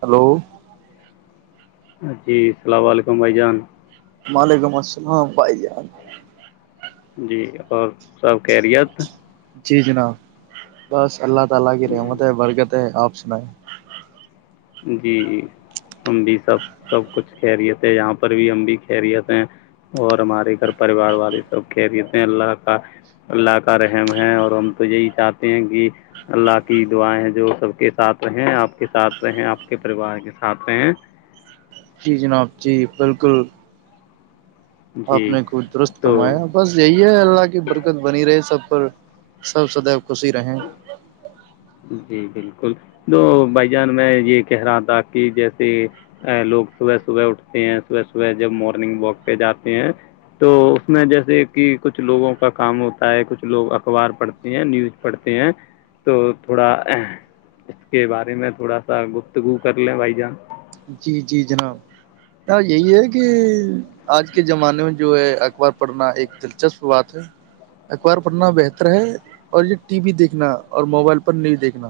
hello جی السلام علیکم بھائی جان وعلیکم السلام بھائی جان جی اور سب خریت جی جناب بس اللہ تلہ آگی جی م برتے آپ بائے جی ہم بھی سب سب کچھ کہری تھے یہاں پر بھی ہم بھی کہریت ہیں اور ہمارے گھر پریوار والے سب کہری تھ ہیں اللہ کا اللہ کا رحم ہے اور ہم تو یہی چاہتے ہیں کہ اللہ کی دعائیں ہیں جو سب کے ساتھ رہ آپ کے ساتھ رہے ہیں آپ کے پریوار کے ساتھ رہ جی جناب جی بالکل آپ جی نے کود درست تو فمایا بس یہی ہے اللہ کی برکت بنی رہے سب پر سب سد خوشی رہیں جی بالکل دو بھائی جان میں یہ کہہ رہا تھا کہ جیسے لوگ صبح صبح اٹھتے ہیں صبح صبح جب مارننگ واک پہ جاتے ہیں تو اس میں جیسے کہ کچھ لوگوں کا کام ہوتا ہے کچھ لوگ اخبار پڑھتے ہیں نیوز پڑھتے ہیں تو تھوڑا اس کے بارے میں تھوڑا سا گفتگو کر لیں بھائی جان جی جی جناب یہی ہے کہ آج کے زمانے میں جو ہے اخبار پڑھنا ایک دلچسپ بات ہے اخبار پڑھنا بہتر ہے اور یہ ٹی وی دیکھنا اور موبائل پر نیو دیکھنا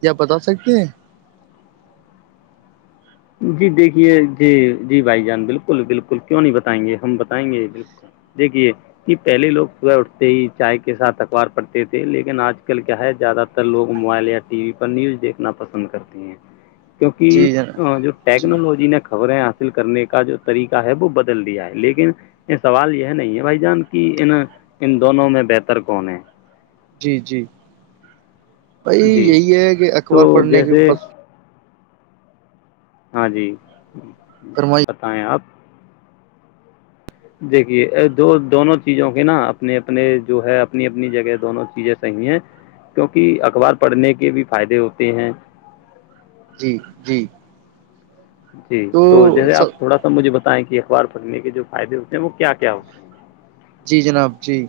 کیاپ بتا سکتے ہیں جی دیکھیے جی جی بھائی جان بالکل بالکل کیوں نہیں بتائیں گے ہم بتائیں گے بالکل دیکھیے کہ پہلے لوگ صبح اٹھتے ہی چائے کے ساتھ اخبار پڑھتے تھے لیکن آج کل کیا ہے زیادہ تر لوگ موبائل یا ٹی وی پر نیوز دیکھنا پسند کرتے ہیں کیونکہ جی جناب ہاں جو جی ٹیکنالوجی نے خبریں حاصل کرنے کا جو طریقہ ہے وہ بدل دیا ہے لیکن یہ سوال یہ نہیں ہے بھائی جان کی ان ان دونوں میں بہتر کون ہے جی جی بھائی جی یہی ہے کہ تو اخبار پڑھنے کے جیسے بس ہاں جی فرمائی بتائیں آپ دیکھیے دو دونوں چیزوں کے نا اپنے اپنے جو ہے اپنی اپنی جگہ دونوں چیزیں صحیح ہیں کیونکہ اخبار پڑھنے کے بھی فائدے ہوتے ہیں جی جی جی تو جیسے آپ س تھوڑا سا مجھے بتا کہ اخبار پھڑنے کے جو فائدے ہوتے ہیں وہ کیا کیا ہوتے ہیں جی جناب جی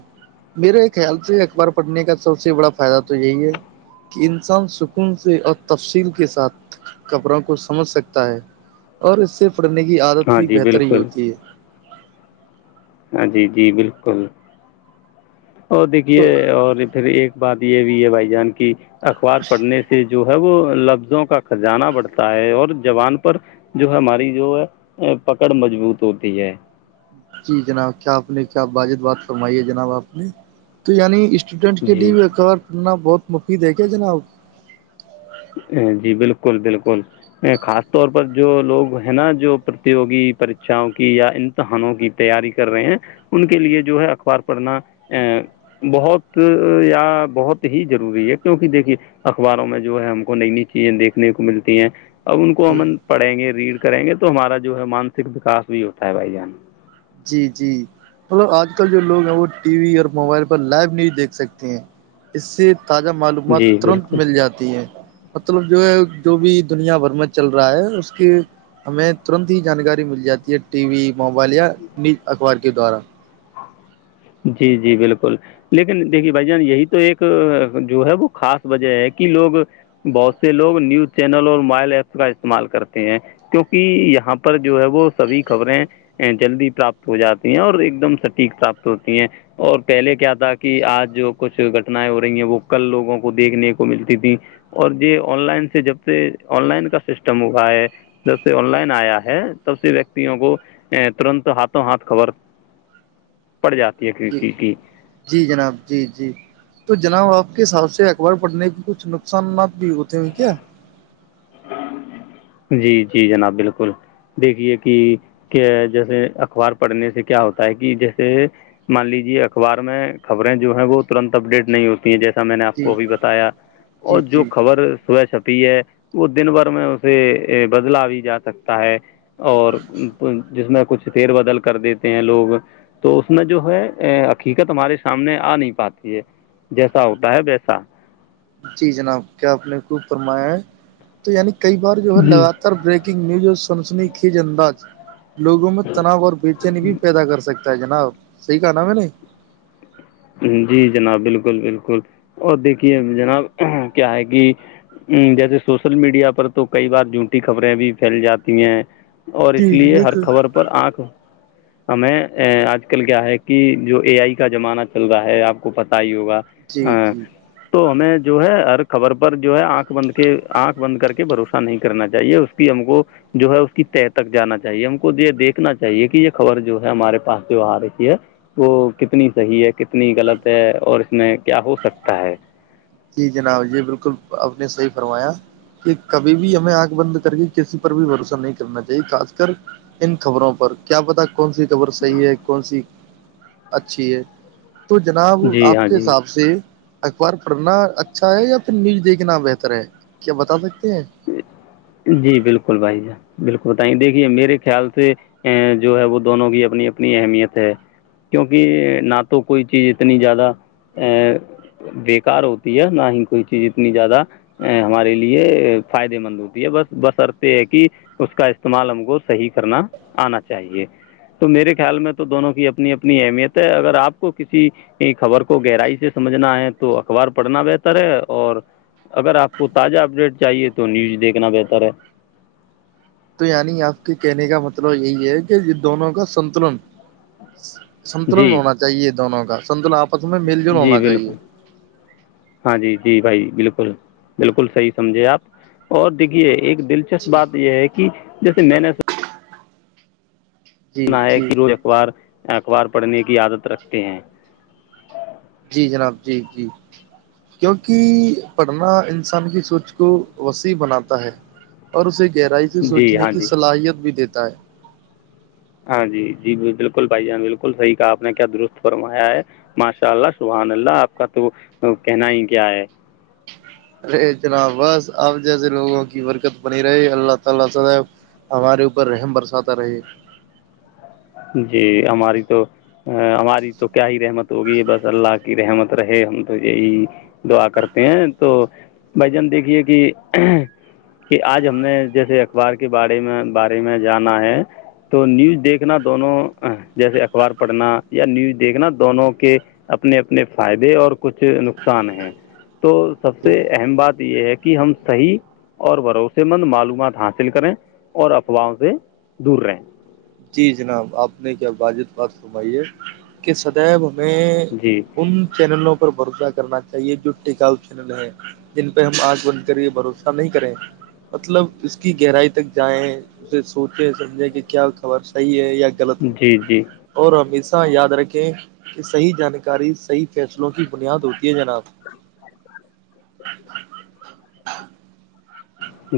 میرے خیال سے اخبار پڑھنے کا سب سے بڑا فائدہ تو یہی ہے کہ انسان سکون سے اور تفصیل کے ساتھ کبروں کو سمجھ سکتا ہے اور اس سے پڑنے کی ہیں عادت ہاں بھی جی بہتر ہی بالکل ہوتی ہے ہاں جی جی بالکل اور دیکھیے تو اور پھر ایک بات یہ بھی ہے بھائی جان کی اخبار پڑھنے سے جو ہے وہ لفظوں کا خزانہ بڑھتا ہے اور جوبان پر جو ہے ہماری جو ہے پکڑ مضبوط ہوتی ہے جی جناب کیا آپ نے کیا باجد بات فرمائی ہے جناب آپ نے تو یعنی اسٹوڈینٹ کے جی لیے بھی کارنا بہت مفیدید ہے کیا جناب جی بالکل بالکل خاص طور پر جو لوگ ہیں نا جو پرتوگی پرریچاں کی یا امتحانوں کی تیاری کر رہے ہیں ان کے لیے جو ہے اخبار پڑھنا بہت یا بہت ہی ضروری ہے کیونکہ دیکھیے اخباروں میں جو ہے ہم کو نئی نئی چیزیں دیکھنے کو ملتی ہیں اب ان کو جی امن پڑھیں گے ریڑھ کریں گے تو ہمارا جو ہے مانسک وکاس بھی ہوتا ہے بھائی جان جی جی مطلب آج کل جو لوگ ہیں وہ ٹی وی اور موبائل پر لائیو نیوز دیکھ سکتے ہیں اس سے تازہ معلومات جی ترنت بالکل مل جاتی ہے مطلب جو ہے جو بھی دنیا بھر میں چل رہا ہے اس کی ہمیں ترنت ہی جانکاری مل جاتی ہے ٹی وی موبائل یا ل اخبار کے دوارا جی جی بالکل لیکن دیکھیے بھائی جان یہی تو ایک جو ہے وہ خاص وجہ ہے کہ لوگ بہت سے لوگ نیوز چینل اور موبائل ایپس کا استعمال کرتے ہیں کیوںکہ یہاں پر جو ہے وہ سبھی خبریں جلدی پراپت ہو جاتی ہیں اور ایک دم سٹھیک ساپ ہوتی ہیں اور پہلے کیا تھا کہ آج جو کچھ گھٹنیں ہو رہی ہیں وہ کل لوگوں کو دیکھنے کو ملتی تھی اور یہ آن لائن سے جب سے آن لائن کا سسٹم ہوا ہے جب سے آن لائن آیا ہے تب سے ویکتیوں کو ترنت ہاتھوں ہاتھ خبر پڑ جاتی ہے کسی جی چیز کی جی جناب جی جی تو جناب آپ کے حساب سے اخبار پڑنے کے کچھ نقصانات بھی ہوتے توم کیا جی جی جناب بالکل دیکھیے کہ کیا جیسے اخبار پڑھنے سے کیا ہوتا ہے کہ جیسے مان لیجے اخبار میں خبریں جو ہے وہ ترنت اپڈیٹ نہیں ہوتی ہیں جیسے میں نے آپ کو جی ابھی بتایا اور جی جو جی خبر سو شبد پ ہے وہ دن بھر میں اسے بدلا بھی جا سکتا ہے اور پ جس میں کچھ تیر بدل کر دیتے ہیں لوگ تو اس میں جو ہے حقیقت ہمارے سامنے آ نہیں پاتی ہے جیسا ہوتا ہے ویسا جی جناب کیا آپ نے کو فرمایا ہے تو یعنی کئی بار جو ہے جی لگاتار بریک نگ نیوز سنسنی کج انداز لوگوں میں تناؤ اور بے چینی بھی پیدا کر سکے جناب صحی کہ نا میں نے جی جناب بالکل بالکل اور دیکھیے جناب کیا ہے کہ جیسے سوشل میڈیا پر تو کئی بار جوٹی خبریں بھی پھیل جاتی ہیں اور اس جی لیے ہر بالکل خبر پر آنکھ ہمیں آج کل کیا ہے کہ جو اے آئی کا زمانہ چل رہا ہے آپ کو پت ہی ہو جی جی تو ہمیں جو ہے ہر خبر پر جو ہے آنکھ بند کے آنکھ بند کر کے بھروسہ نہیں کرنا چاہیے اس کی ہم کو جو ہے اس کی طے تک جانا چاہیے ہم کو یہ دیکھنا چاہیے کہ یہ خبر جو ہے ہمارے پاس جو آ رہی ہے وہ کتنی صحیح ہے کتنی غلط ہے اور اس میں کیا ہو سکتا ہے جی جناب یہ بالکل آپ نے صحیح فرمایا کہ کبھی بھی ہمیں آنکھ بند کر کے کسی پر بھی بھروسہ نہیں کرنا چاہیے خاص کر ان خبروں پر کیا پتا کون سی خبر صحیح ہے کون سی اچھی ہے تو جناب جی آپ ہاں کے جی حساب سے ابار پڑھنا اچھا ہے یا پھر نیوز دیکھنا بہتر ہے کیا بتا سکتے ہیں جی بالکل بھائی ج بالکل بتائیںے دیکھیے میرے خیال سے جو ہے وہ دونوں کی اپنی اپنی اہمیت ہے کیونکہ نہ تو کوئی چیز اتنی زیادہ ا بیکار ہوتی ہے نہ ہی کوئی چیز اتنی زیادہ ہمارے لیے فائدے مند ہوتی ہے بس بس ارت یہ ہے کہ اس کا استعمال ہم کو صحیح کرنا آنا چاہیے تو میرے خیال میں تو دونوں کی اپنی اپنی اہمیت ہے اگر آپ کو کسی خبر کو گہرائی سے سمجھنا ہے تو اخبار پڑھنا بہتر ہے اور اگر آپ کو تازہ اپڈیٹ چاہیے تو تو نیوز دیکھنا بہتر ہے تو یعنی آپ کے کہنے کا مطلب مطلب یہی ہے کہ یہ دونوں کا سنتلن جی سنتلن ہونا چاہیے دونوں کا [unintelligible] جول جی ہونا چاہیے بالکل ہاں جی جی بھائی بالکل بکل بالکل صحیح سمجھے آپ اور دیکھیے ایک دلچسپ جی بات یہ ہے کہ جیسے میں نے [unintelligible] جی نا جی کرو اخبار اخبار پڑھنے کی عادت رکھتے ہیں جی جناب جی جی کیونکہ پڑھنا انسان کی سوچ کو وسیع بناتا ہے اور اسے گہرائی سے جی سوچنے ہاں کی جی صلاحیت بھی دیتے دائے ہاں جی جی بالکل بھائی جان بالکل صحیح کہا آپ نے کیا درست فرمایا ہے ماشاء اللہ سبحان اللہ آپ کا تو کہنا ہی کیا ہے [inaudible] جی ہماری تو ہماری تو کیا ہی رحمت ہوگی ہے بس اللہ کی رحمت رہے ہم تو یہی دعا کرتے ہیں تو بھائی جان دیکھیے کہ آج ہم نے جیسے اخبار کے بارے میں بارے میں جانا ہے تو نیوز دیکھ دیکھنا دونوں جیسے اخبار پڑھنا یا نیوز دیکھنا دونوں کے اپنے اپنے فائدے اور کچھ نقصان ہیں تو سب جی سے اہم بات یہ ہے کہ ہم صحیح اور بھروسے مند معلومات حاصل کریں اور افواہوں سے دور رہیں جناب آپ نے کیا واجب بات سمائی ہے کہ سدیب ان میں جی ان چینلوں کو بھروسہ کرنا چاہیے جو ٹکاؤ چینل ہے جن پہ ہم آنکھ بن کر یہ بھروسہ نہیں کریں مطلب اس کی گہرائی تک جائیں اسے سوچیں سمجھیں کہ کیا خبر صحیح ہے غلط ہے جی جی اور ہممی سے یاد رکھیں کہ صحی جانکاری صحیح فیصلوں کی بنیاد ہوتی ہے جناب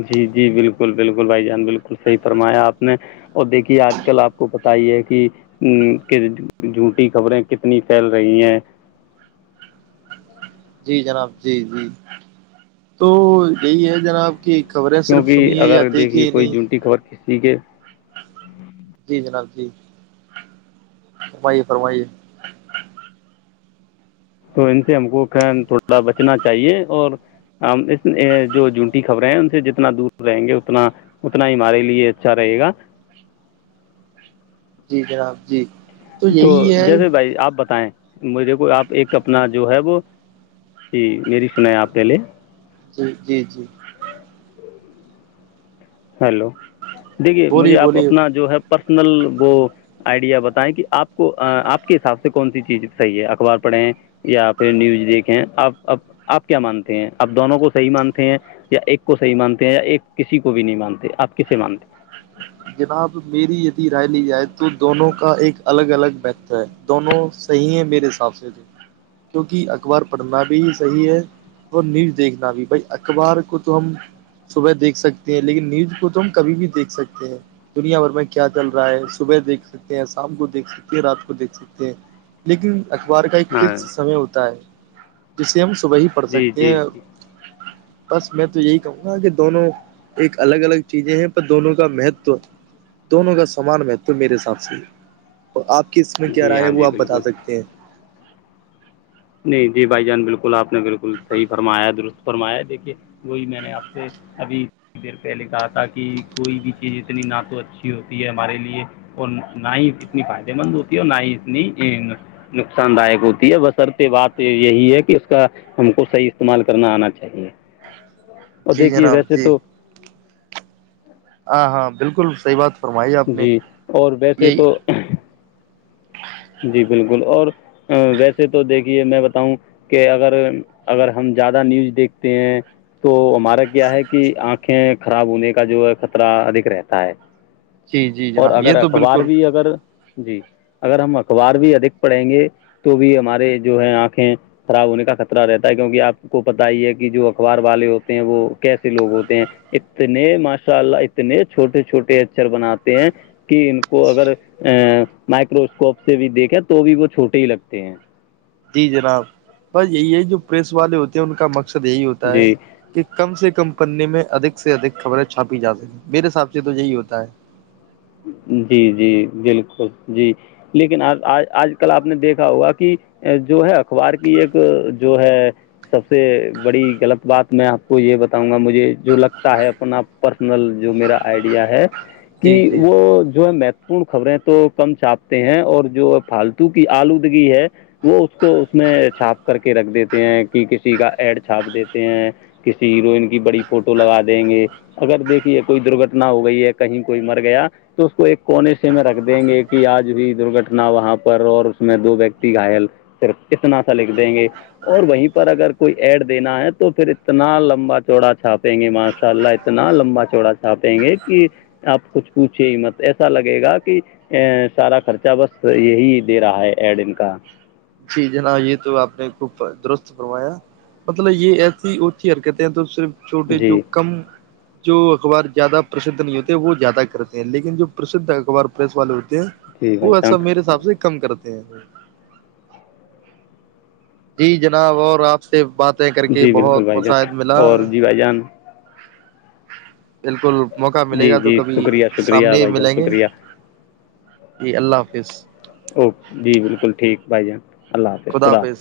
جی جی بالکل بالکل بھائی جان بالکل بالکل صحی فرمایاپ میں اور دیکھیے آج کل آپ کو کہ جھوٹی خبریں کتنی پھیل رہی ہیں جی جناب جی جی تو یہی ہے جناب کی خبریں صرف کیونکہ سنیے یا اگر دیکھیے کوئی نہیں جونٹی خبر کس ٹھیک ہے جی جینا جی فرمائیے فرمائیے تو ان سے ہم کو تھوڑا بچنا چاہیے اور ہم اس جو جونٹی خبریں ہیں ان سے جتنا دور رہیں گے اتنا اتنا ہی ہمارے لیے اچھا رہے گا جی جناب جی تو یہی ہے جیسے بھائی آپ بتائیں مجھے کو آپ ایک اپنا جو ہے وہ جی میری سنایں آپ پہلے جی جی جی ہیلو دیکھیے مجھے بولیے آپ بولیے اپنا جو ہے پرسنل وہ آئیڈیا بتائیں کہ آپ کو آپ کے حساب سے کون سی چیز صحیح ہے اخبار پڑھیں یا پھر نیوز دیکھیں آپ آپ کیا مانتے ہیں آپ دونوں کو صحیح مانتے ہیں یا ایک کو صحیح مانتے ہیں یا ایک کسی کو بھی نہیں مانتے آپ کسے مانتے جناب میری رائے لی جائے تو دونوں کا ایک الگ الگ مہتر ہے دونوں صحیح ہیں میرے حساب سے کیونکہ اخبار پڑھنا بھی صحیح ہے اور نیوز دیکھنا بھی بھائی اخبار کو تو ہم صبح دیکھ سکتے ہیں لیکن نیوج کو تو ہم کبھی بھی دیکھ سکتے ہیں دنیا بھر میں کیا چل رہا ہے صبح دیکھ سکتے ہیں شام کو دیکھ سکتے ہیں رات کو دیکھ سکتے ہیں لیکن اخبار کا ایک ہیں ہاں فکس سمے ہوتا ہے جیسے ہم تو وہی پڑھ جی سکتے ہیں جی جی بس میں تو یہی کہوں گا کہ دونوں ایک الگ الگ چیزیں ہیں پر دونوں کا مہتو دونوں کا سمان میں توو میرے حساب سے آپ کی اس میں کیا جی رائے ہے ہاں وہ جی آپ بتا بالکل سکتے ہیں [inaudible] نہیں جی بھائی جان بالکل آپ نے بالکل صحیح فرمایا ہے درست فرمایا دیکھیے وہی میں نے آپ سے ابھی دیر پہلے کہا تھا کہ کوئی بھی چیز اتنی نہ تو اچھی ہوتی ہے ہمارے لیے اور نہ ہی اتنی فائدے مند ہوتی ہے اور نہ ہی اتنی نقصان داک ہوتی ہے بسر بات یہی ہے کہ اس کا ہم کو صحیح استعمال کرنا آنا چاہیے اور جی دیکھیے جناب ویسے جی تو ہاں ہاں بالکل صحی بات فرمائی آپ نے جی اور ویسے یہی تو جی بالکل اور ویسے تو دیکھیے میں بتاؤں کہ اگر اگر ہم زیادہ نیوز دیکھتے ہیں تو مارا گیا ہے کہ آنکھیں خراب ہونے کا جو ہے خطرہ ادھک رہتا ہے جی جی اور جناب یہ اگر تو اخبار بالکل بھی اگر جی اگر ہم اخبار بھی ادھک پڑھیں گے تو بھی ہمارے جو ہے آنکھیں خراب ہونے کا خطرہ رہتا ہے کیونکہ آپ کو پتا ہی ہے کہ جو اخبار والے ہوتے ہیں وہ کیسے لوگ ہوتے ہیں اتنے ماشاء اللہ اتنے چھوٹے چھوٹے اچر بناتے ہیں کہ ان کو اگر مائکروسکوپ سے بھی دیکھا تو بھی وہ چھوٹے ہی لگتے ہیں جی جناب بس یہی ہے جو پریس والے ہوتے ہیں ان کا م مصد یہی ہوتا ہے جی کہ کم سے کم پنے میں ادک سے اک خبریں چھاپی جا سکی میرے حساب سے تو یہی ہوتا ہے جی جی بالکل جی لیکن آج کل آپ نے دیکھا ہوا کہ جو ہے اخبار کی ایک جو ہے سب سے بڑی غلط بات میں آپ کو یہ بتاؤں گا مجھے جو لگتا ہے اپنا آپ پرسنل جو میرا آئیڈیا ہے جی کہ جی وہ جو ہے م پن خبریں تو کم چھاپتے ہیں اور جو فالتو کی آلودگی ہے وہ اس کو اس میں چھاپ کر کے رکھ دیتے ہیں کہ کسی کا ایڈ چھاپ دیتے ہیں کسی ہیروئن کی بڑی فوٹو لگا دیں گے اگر دیکھیے کوئی درگٹنا ہو گئی ہے کہیں کوئی مر گیا تو اس کو ایک کونے میں رکھ دیں گے کہ آج ہوئی درگٹنا انا وہاں پر اور اس میں دو ویکتی گائل پر اتنا سا لکھ دیں گے اور وہیں پر اگر کوئی ایڈ دینا ہے تو پھر اتنا لمبا چوڑا چھاپیں گے ماشاء اللہ اتنا لمبا چوڑا چھاپیں گے کہ آپ کچھ پوچھے ہی مت ایسا لگے گا کہ ا سارا خرچہ بس یہی دے رہا ہے ایڈ ان کا جی جناب یہ تو آپ نے خوب درست فرمایا مطلب یہ ایسی اونچی حرکتیں ہیں تو صرف چھوٹے جو جی کم جو اخبار زیادہ پرسھ نہیں ہوتے وہ زیادہ کرتے ہیں لیکن جو پرسدھ اخبار پریس والے ہوتے جی بھائی وہ جان ایسا میرے حساب سے کم کرتا جی جی جناب اور آپ سے بات جی بالکل بھائی جان اور جی بھائی جان بالکل موقع ملے جی گا تو جی کبھی شکریہ شکریہ سامنے ہی بھائی جان ملیں گے شکریہ جی اللہ حافظ اوکے جی بالکل ٹھیک بھائی جان اللہ حافظ خدا حافظ